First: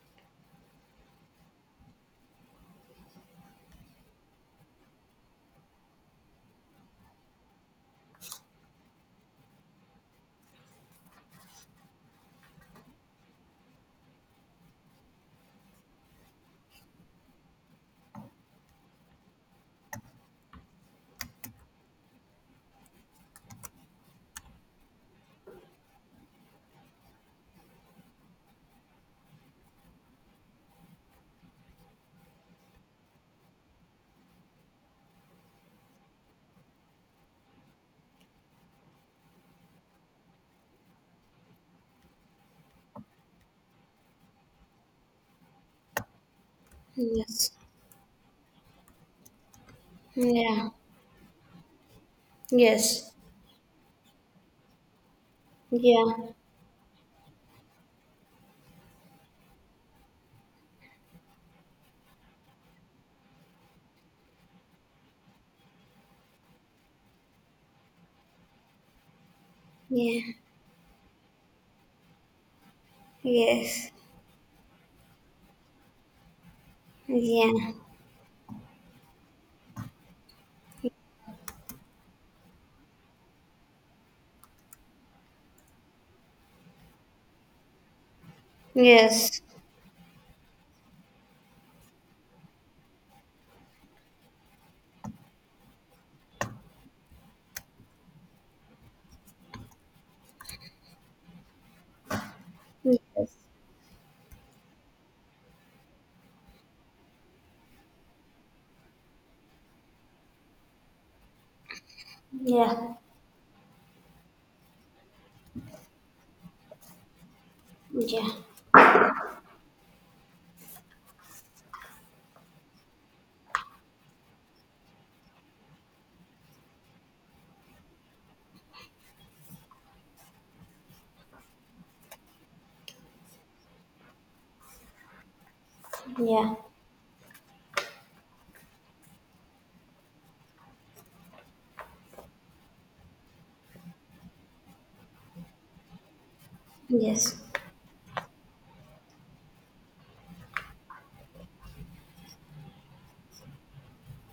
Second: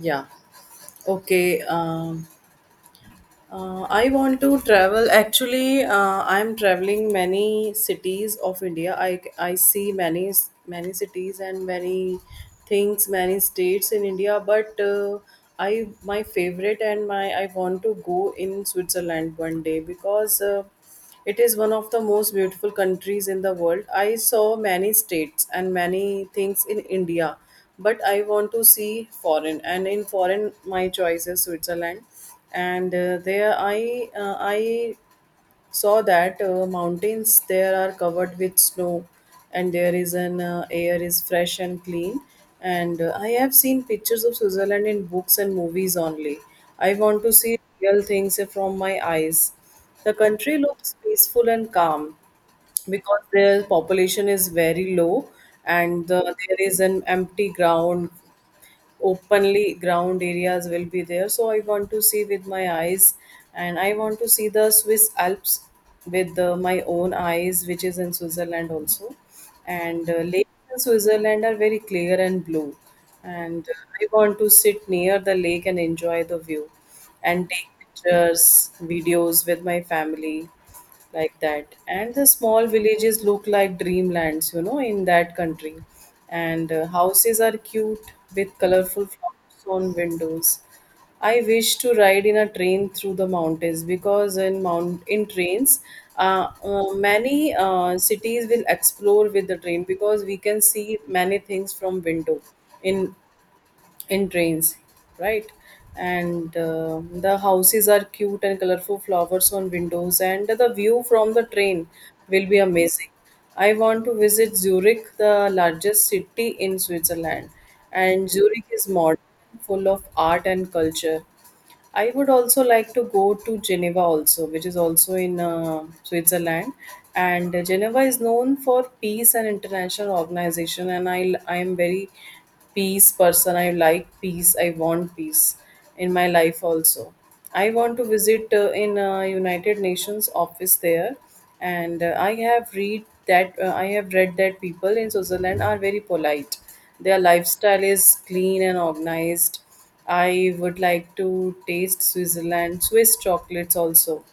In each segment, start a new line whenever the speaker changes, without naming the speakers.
Yeah. Okay. I want to travel. Actually, I'm traveling many cities of India. I see many cities and many things, many states in India. But I my favorite and my I want to go in Switzerland one day because it is one of the most beautiful countries in the world. I saw many states and many things in India, but I want to see foreign. And in foreign, my choice is Switzerland and there I I saw that mountains there are covered with snow, and there is an air is fresh and clean, and I have seen pictures of Switzerland in books and movies only. I want to
Yes.
see real things from my eyes. The country
Yeah.
looks peaceful and calm
Yes.
because their population is very low, and
Yeah.
there is an empty ground. Openly ground areas will be there, so I want to see with my eyes. And I want to see the Swiss Alps with my own eyes, which is in Switzerland also. And
Yeah.
lakes in Switzerland are very clear and blue, and
Yes.
I want to sit near the lake and enjoy the view and take
Yeah.
pictures, videos with my family like that. And the small villages look like dreamlands in that country. And houses are cute with colorful
Yes.
flowers on windows. I wish to ride in a train through the mountains, because in trains, many cities will explore with the train, because we can see many things from window in
Yes.
in trains, right? And the houses are cute and colorful flowers on windows, and the view from the train will be
Yeah.
amazing. I want to visit Zurich, the largest city in Switzerland,
Yeah.
and Zurich is modern, full of art and culture. I would also like to go to Geneva also, which is also in Switzerland. And Geneva is known for peace and international organization. And I am very peace person. I like peace. I want peace
Yeah.
in
Yes. Yeah.
my
Yeah.
life also. I want to visit in United Nations office there, and I have read that people in Switzerland are very polite. Their
Yes.
lifestyle is clean and organized. I would like to taste Switzerland Swiss chocolates also,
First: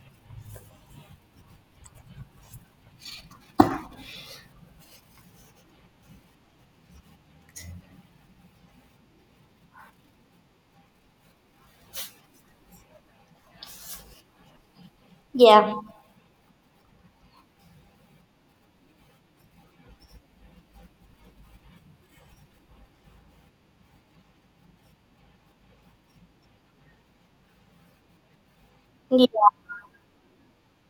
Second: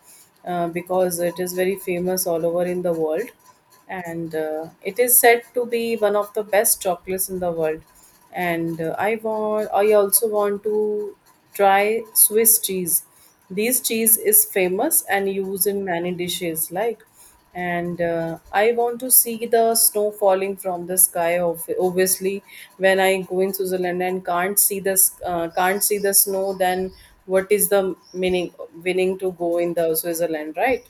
because it is very famous all over in the world, and it is said to be one of the best chocolates in the world. And I also want to try Swiss cheese. This cheese is famous and used
Yes.
in many dishes like. And I want to see the snow falling from the sky. Of obviously, when I go in Switzerland and can't see can't see the snow, then what is the meaning winning to go in the Switzerland, right?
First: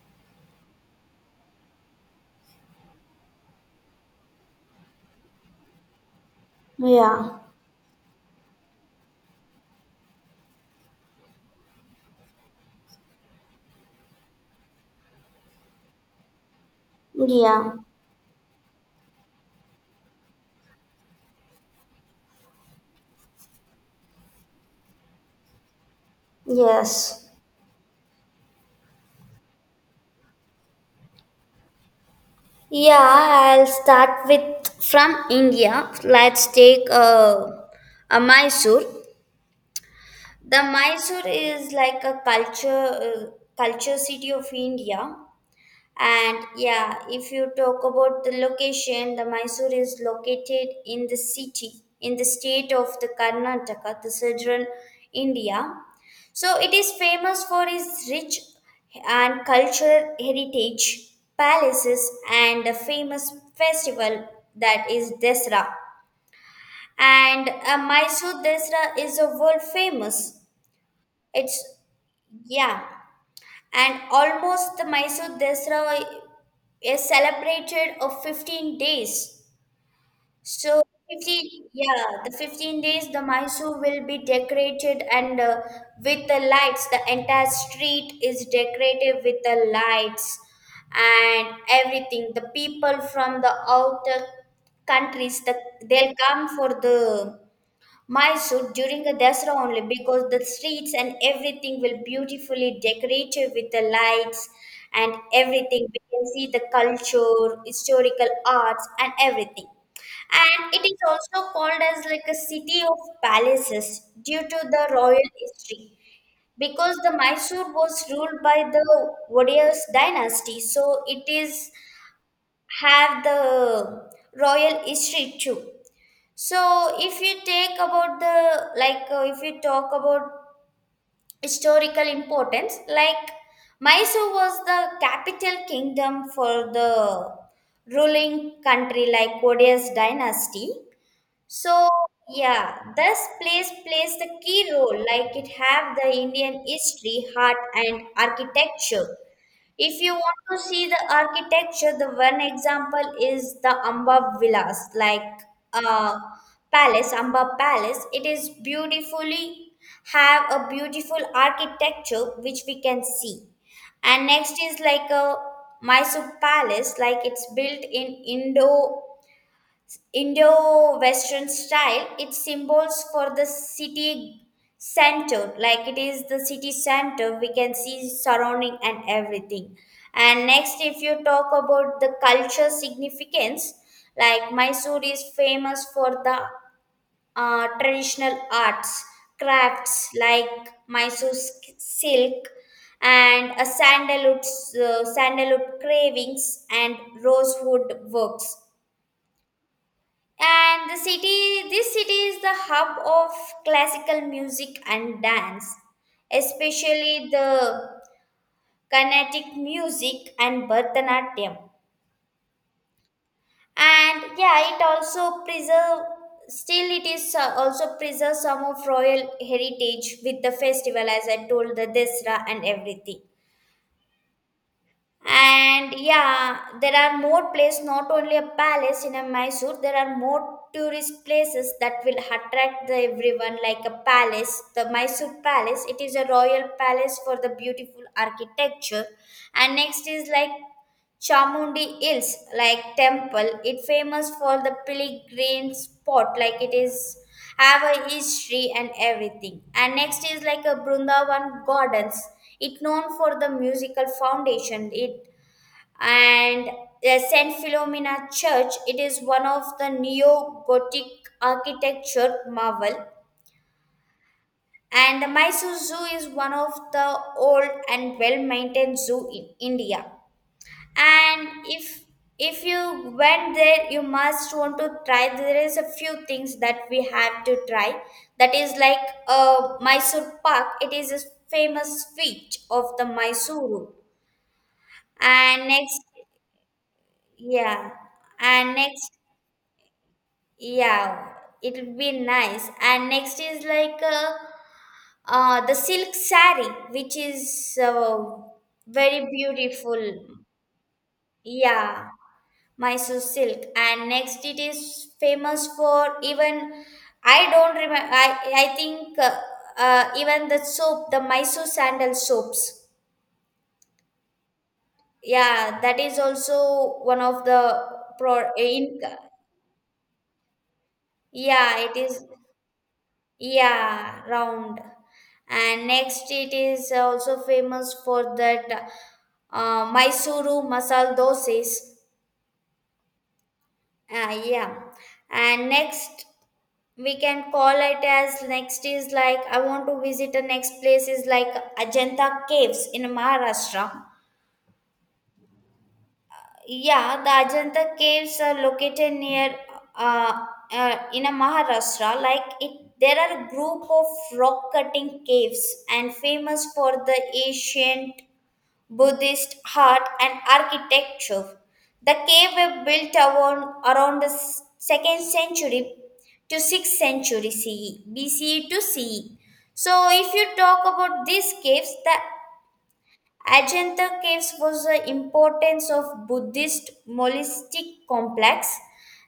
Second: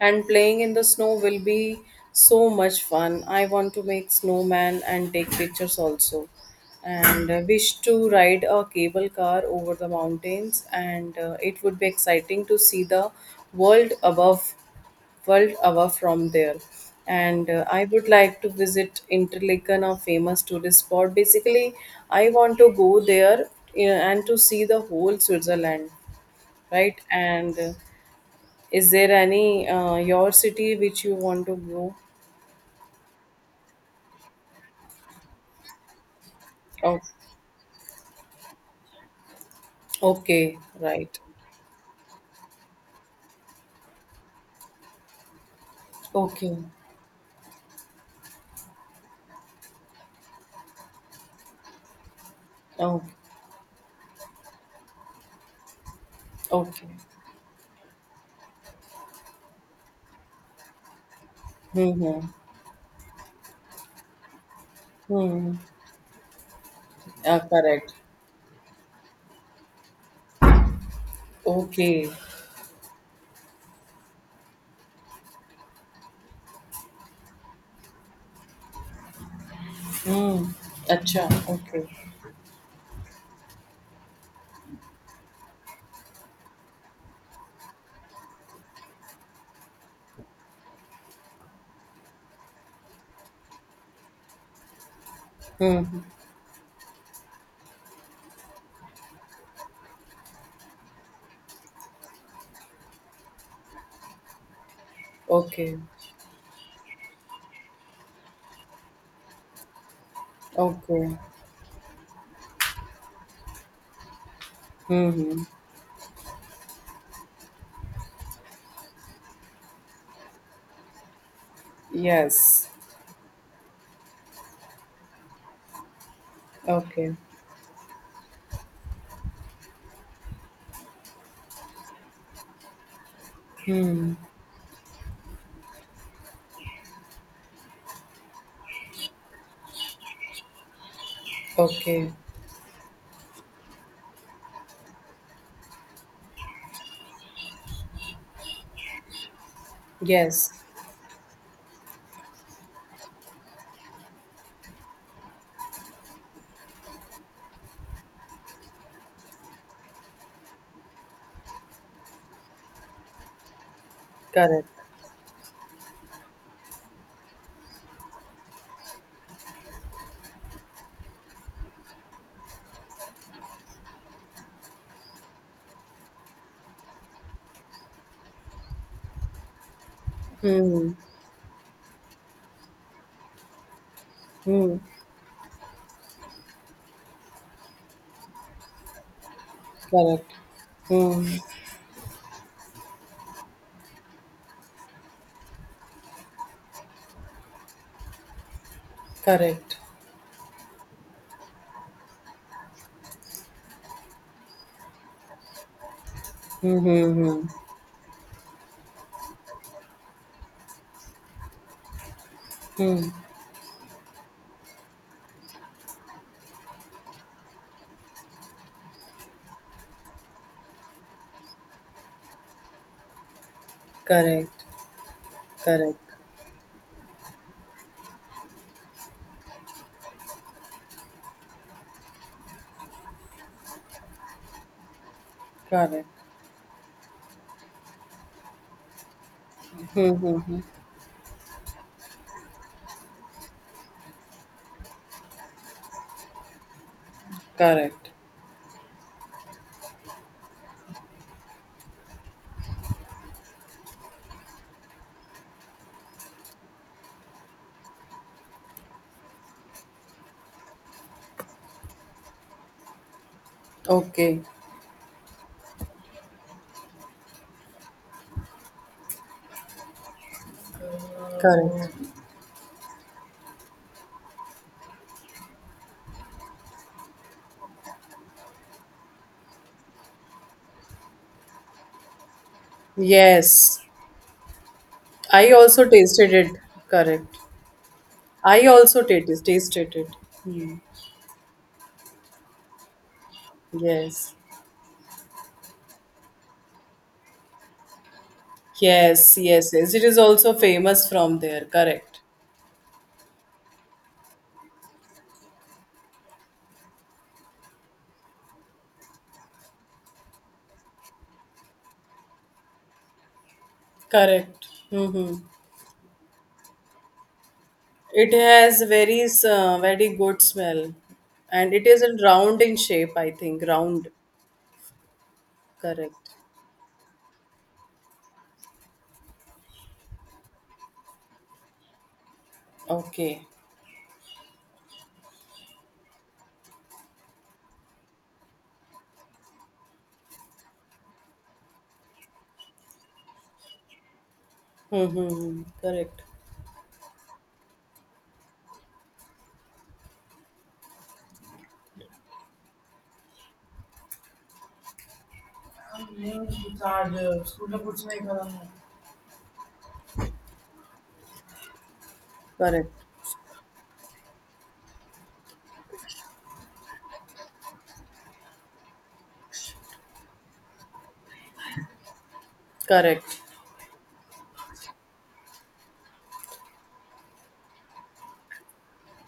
And playing in the snow will be so much fun. I want to make snowman and take pictures also. And
Yeah.
uh, wish to ride a cable car over the mountains, and it would be exciting to see the world above, world above from there. And
Yeah.
I would like to visit Interlaken, a famous tourist spot. Basically, I want to go there, and to see the whole Switzerland, right?
Yes.
And is there any your city which you want to go?
Yeah. I'll start with from India. Let's take
Oh,
a Mysore.
okay,
The
right.
Mysore is like a culture uh, culture city of India. And
Okay.
yeah, if you talk about the location, the Mysore is located in the city, in the state of
Oh,
the Karnataka, the central India. So it
okay.
is famous for its rich and cultural heritage, palaces,
Mm-hmm.
and a famous festival that is
Hmm.
Desra. And
Correct.
Mysore Desra is a world famous. It's
Okay.
yeah, and almost the Mysore Desra is celebrated of 15 days.
Hmm.
So
Acha.
15,
Okay.
yeah, the 15 days the Mysore will be decorated and with the lights, the entire street is decorated with the lights and everything. The people from the outer countries, the,
Hmm.
they'll come for the my suit during the Dasra only because the streets and everything will beautifully decorated with the lights and
Okay.
everything. We can see the culture, historical arts, and everything. And it is
Okay.
also called as like a city of palaces due to the royal
Hmm.
history because the Mysore was ruled by the Wadiyas dynasty, so it is
Yes.
have the royal history too. So,
Okay.
if you take about the like, if you talk about historical importance, like
Hmm.
Mysore was the capital kingdom for the ruling country, like Odeya's dynasty. So,
Okay.
yeah, this place plays the key role, like it have the Indian history, art, and architecture. If you want
Yes.
to see the architecture, the one example is the Amba Villas, like uh, palace, Amba Palace. It is beautifully have a beautiful architecture which we can see. And next
Correct.
is like a Mysore Palace, like it's built in Indo Western style, its symbols for the city center, like it is the city center, we can see surrounding and everything. And next,
Hmm.
if you talk about the culture significance, like
Hmm.
Mysore is famous for the traditional arts, crafts
Correct.
like
Hmm.
Silk and a sandalwood, sandalwood cravings and rosewood works
Correct.
and the city, this city is the hub of classical music and dance,
Hmm. Hmm.
especially
Hmm.
the Carnatic music and Bharatanatyam.
Hmm.
And yeah, it also preserve. Still, it is also preserve some of royal heritage with the festival, as I told the Desra and everything.
Correct.
And
Correct.
yeah, there are more places, not only a palace in a Mysore, there are more tourist places that will attract the everyone, like a palace, the Mysore Palace. It
Correct.
is a royal palace for the beautiful architecture. And next is like
Mm-hmm.
Chamundi Hills, like temple. It famous for the pilgrim spot, like it is have a
Correct.
history and everything. And next is like a Brundavan Gardens. It known for the musical foundation. It and Saint Philomena Church. It is one of the neo-Gothic architecture marvel,
Okay.
and the Mysore Zoo is one of the old and well-maintained zoo in India. And if
Correct.
if you went there, you must want to try. There is a few things that we have to try. That is like Mysore Park. It is a famous feat of the
Yes.
Mysuru.
I
And
also
next,
tasted it. Correct.
yeah.
I
And
also
next,
tasted it.
yeah, it would be nice. And next is like
Yes.
the silk sari, which is very
Yes, yes, yes.
beautiful.
It is also famous from there.
Yeah,
Correct.
Mysore silk. And next it is famous for even I don't remember. I think even the soap, the Mysore sandal soaps.
Correct. Mm-hmm.
Yeah, that is also one of the
It
pro
has
in.
very very good smell, and it
Yeah, it
is in
is.
round in shape. I think round.
Yeah, round. And next,
Correct.
it is also famous for that Mysuru masal doses.
Okay.
Yeah. And next, we can call it as next is like I want to visit the next place is like Ajanta Caves in Maharashtra.
Mm-hmm. Correct.
Yeah, the Ajanta caves are located near uh, in a Maharashtra. Like it, there are group of rock cutting caves and famous for the ancient Buddhist art and architecture. The cave were
Correct.
built around the second century to sixth century CE, to CE. So if you talk about these caves, the
Correct.
Ajanta caves was the importance of Buddhist monastic complex.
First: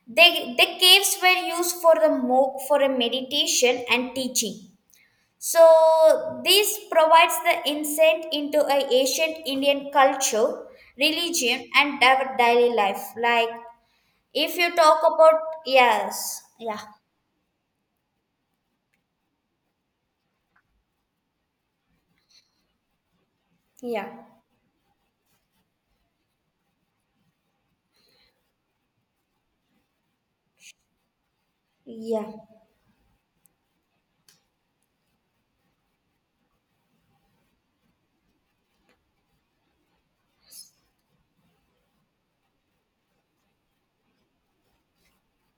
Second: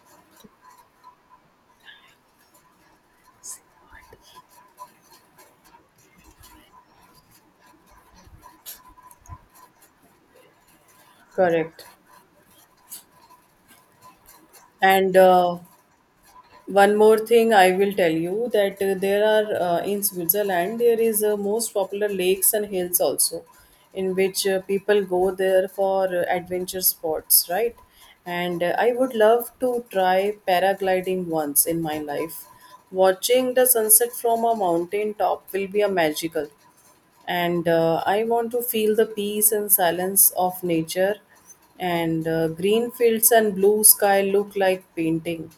They, the caves were used for the monk for a meditation and teaching. So this provides the insight into a ancient Indian culture, religion,
Correct.
and our daily life. Like if you talk
and
about
uh,
yes, yeah,
one more thing I will tell you that there are in Switzerland there is most popular lakes and hills also,
yeah,
in which people go there for adventure sports, right? And I would love to try paragliding once in my
yeah,
life. Watching the sunset from a mountain top will be a magical, and I want to feel the peace and silence of nature. And green fields and blue sky look like painting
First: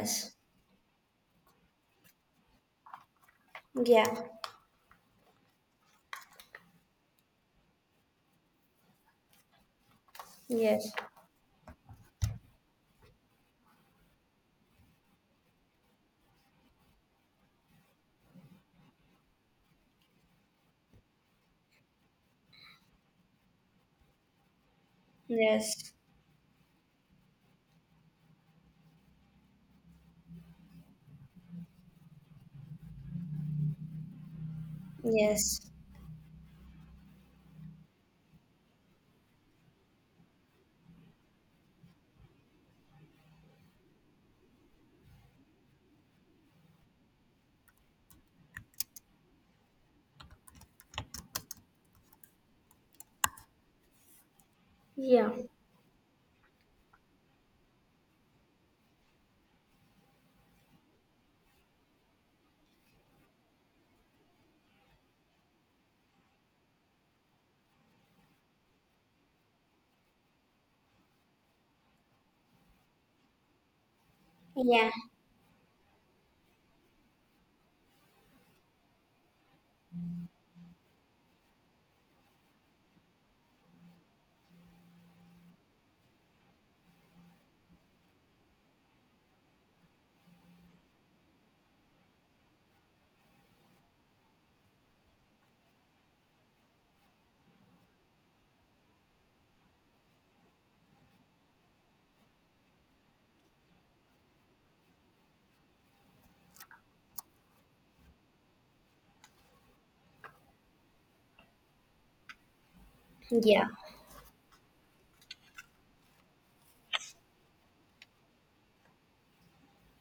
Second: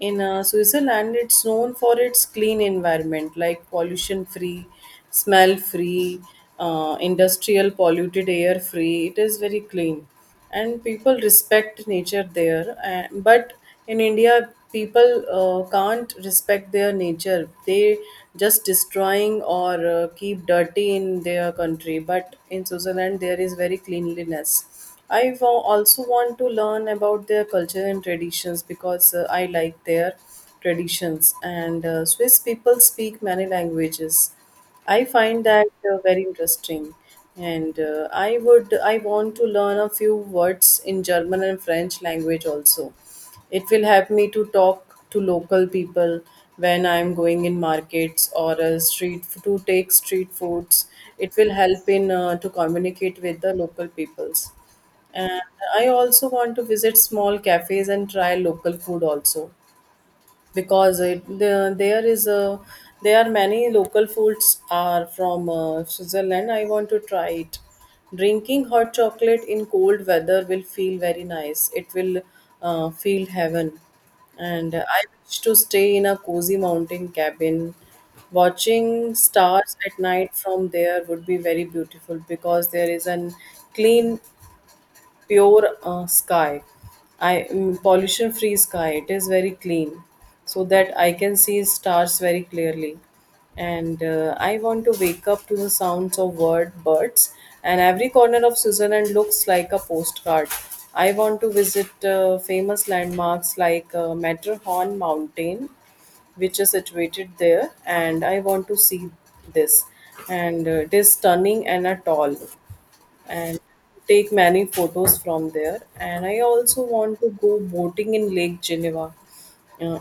in Switzerland. It's known for its clean environment, like
yeah,
pollution free, smell free, industrial polluted air free. It is very clean, and
yes,
people respect nature there. And, but in India, people can't respect their nature. They just destroying or keep dirty in their country. But in Switzerland, there is very cleanliness.
yes,
Also want to learn about their culture and traditions, because I like their traditions. And Swiss people speak many languages. I find
yes,
that very interesting. And I want to learn a few words in German and French language also. It will help me to talk to local people when I'm going in markets or a street to take street foods. It will help in to communicate with the local peoples.
yeah,
And I also want to visit small cafes and try local food also, because it, the, there is a there are many local foods are from Switzerland. I want to try it. Drinking hot chocolate in cold weather will feel very nice. It will feel heaven. And I
yeah.
wish to stay in a cozy mountain cabin. Watching stars at night from there would be very beautiful, because there is an clean pure sky. Pollution free sky. It is very clean, so that I can see stars very clearly. And I want to wake up to the sounds of birds, and every corner of Switzerland looks like a postcard. I want to visit famous landmarks like Matterhorn Mountain, which is situated there, and I want to see this, and it is stunning and a tall, and
Yeah.
take many photos from there. And I also want to go boating in Lake Geneva. Uh,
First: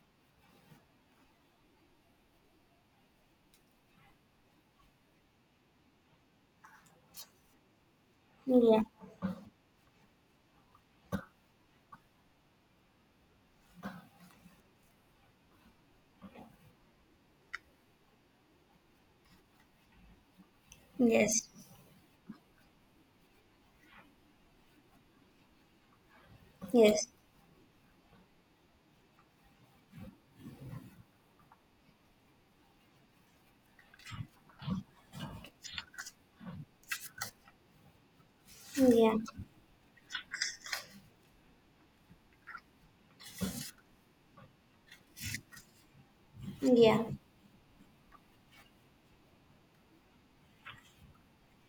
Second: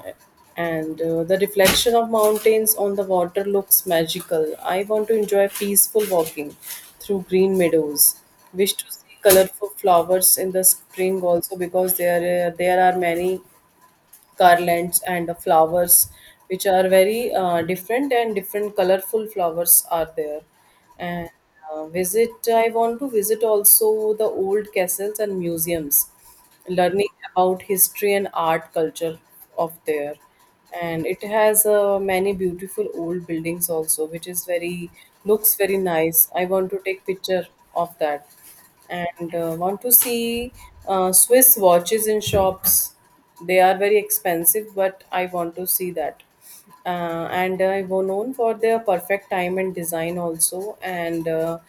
and the reflection of mountains on the water looks magical. I want to enjoy peaceful walking through green meadows. Wish
Yeah.
to see colorful flowers in the spring also, because there are many garlands and flowers, which are very different colorful flowers are there, and
Yes.
visit I want to visit also the old castles and museums,
Yes.
learning about history and art culture of there. And it has many beautiful old buildings also, which is very looks very nice. I want to take picture of that,
Yeah.
and want to see Swiss watches in shops. They are very expensive, but I want to see that.
Yeah.
And I were known for their perfect time and design also, and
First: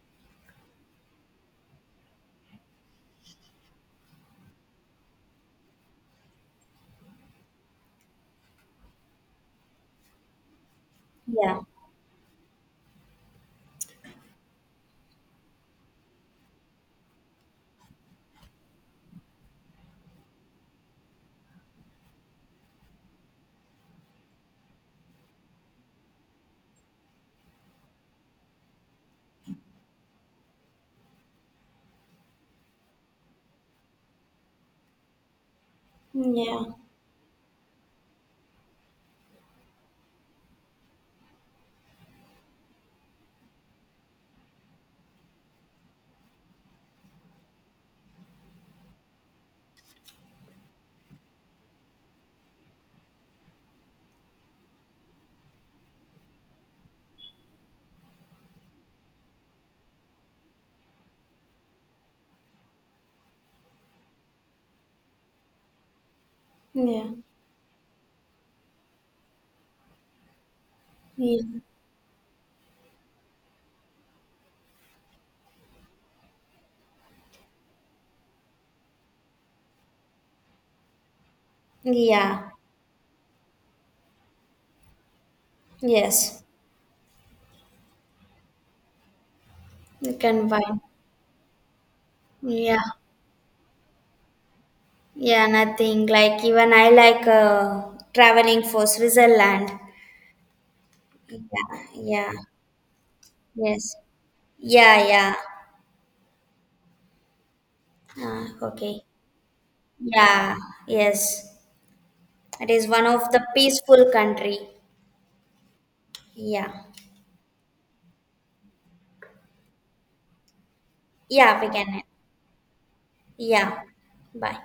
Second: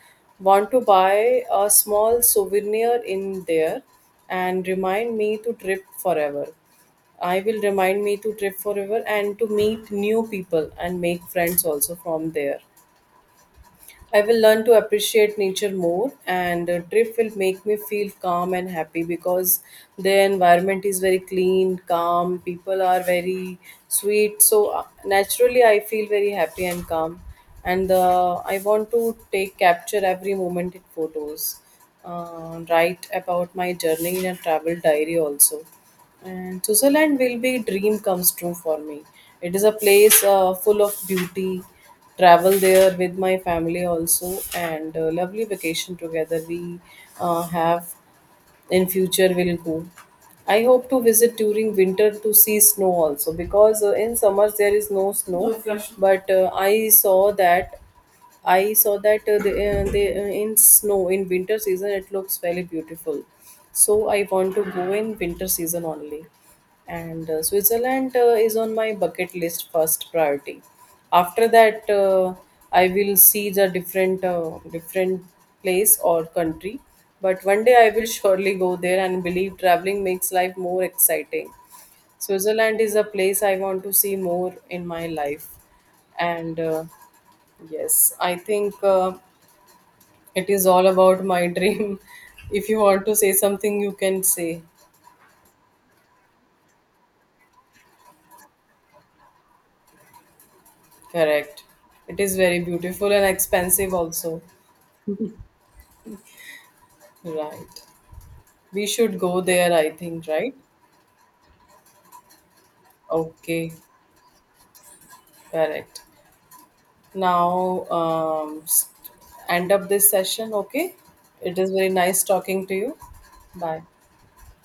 want to buy a small souvenir in there and remind me to trip forever. I will remind me to trip forever and to meet new people and make
Yeah.
friends also from there. I will learn to appreciate nature more, and a trip will make me feel calm and happy, because the environment is very clean, calm, people are very sweet. So, naturally, I feel very happy and calm. And I want to take capture every moment in photos, write about my journey in a travel diary also.
Yeah.
And Switzerland will be dream comes true for me. It is a place full of beauty. Travel there with my family also, and lovely vacation together we have in future will go. I hope to visit during winter to see snow also, because in summers there is no snow. No flush. But I saw that in snow in winter season it looks very beautiful. So I want to go in winter season only.
Yeah.
And Switzerland is on my bucket list first priority.
Yeah.
After that, I will see the different place or country. But one day I will surely go there and believe traveling makes life more exciting.
Yeah.
Switzerland is a place I want to see more in my life,
Yes.
and. Yes, I think
You can
it
buy.
is all about my dream. If you
Yeah.
want to say something, you can say.
Yeah, nothing. Like even I like traveling for Switzerland. Yeah.
Correct. It
Yeah.
is very beautiful and expensive,
Yes.
also.
Yeah, yeah.
Right.
Ah,
We
okay.
should go there, I think, right?
Yeah. Yes. It is one of the
Okay.
peaceful country.
Correct.
Yeah.
Now, end up this session, okay? It
Yeah, we
is very
can.
nice talking to you.
Yeah.
Bye.
Bye.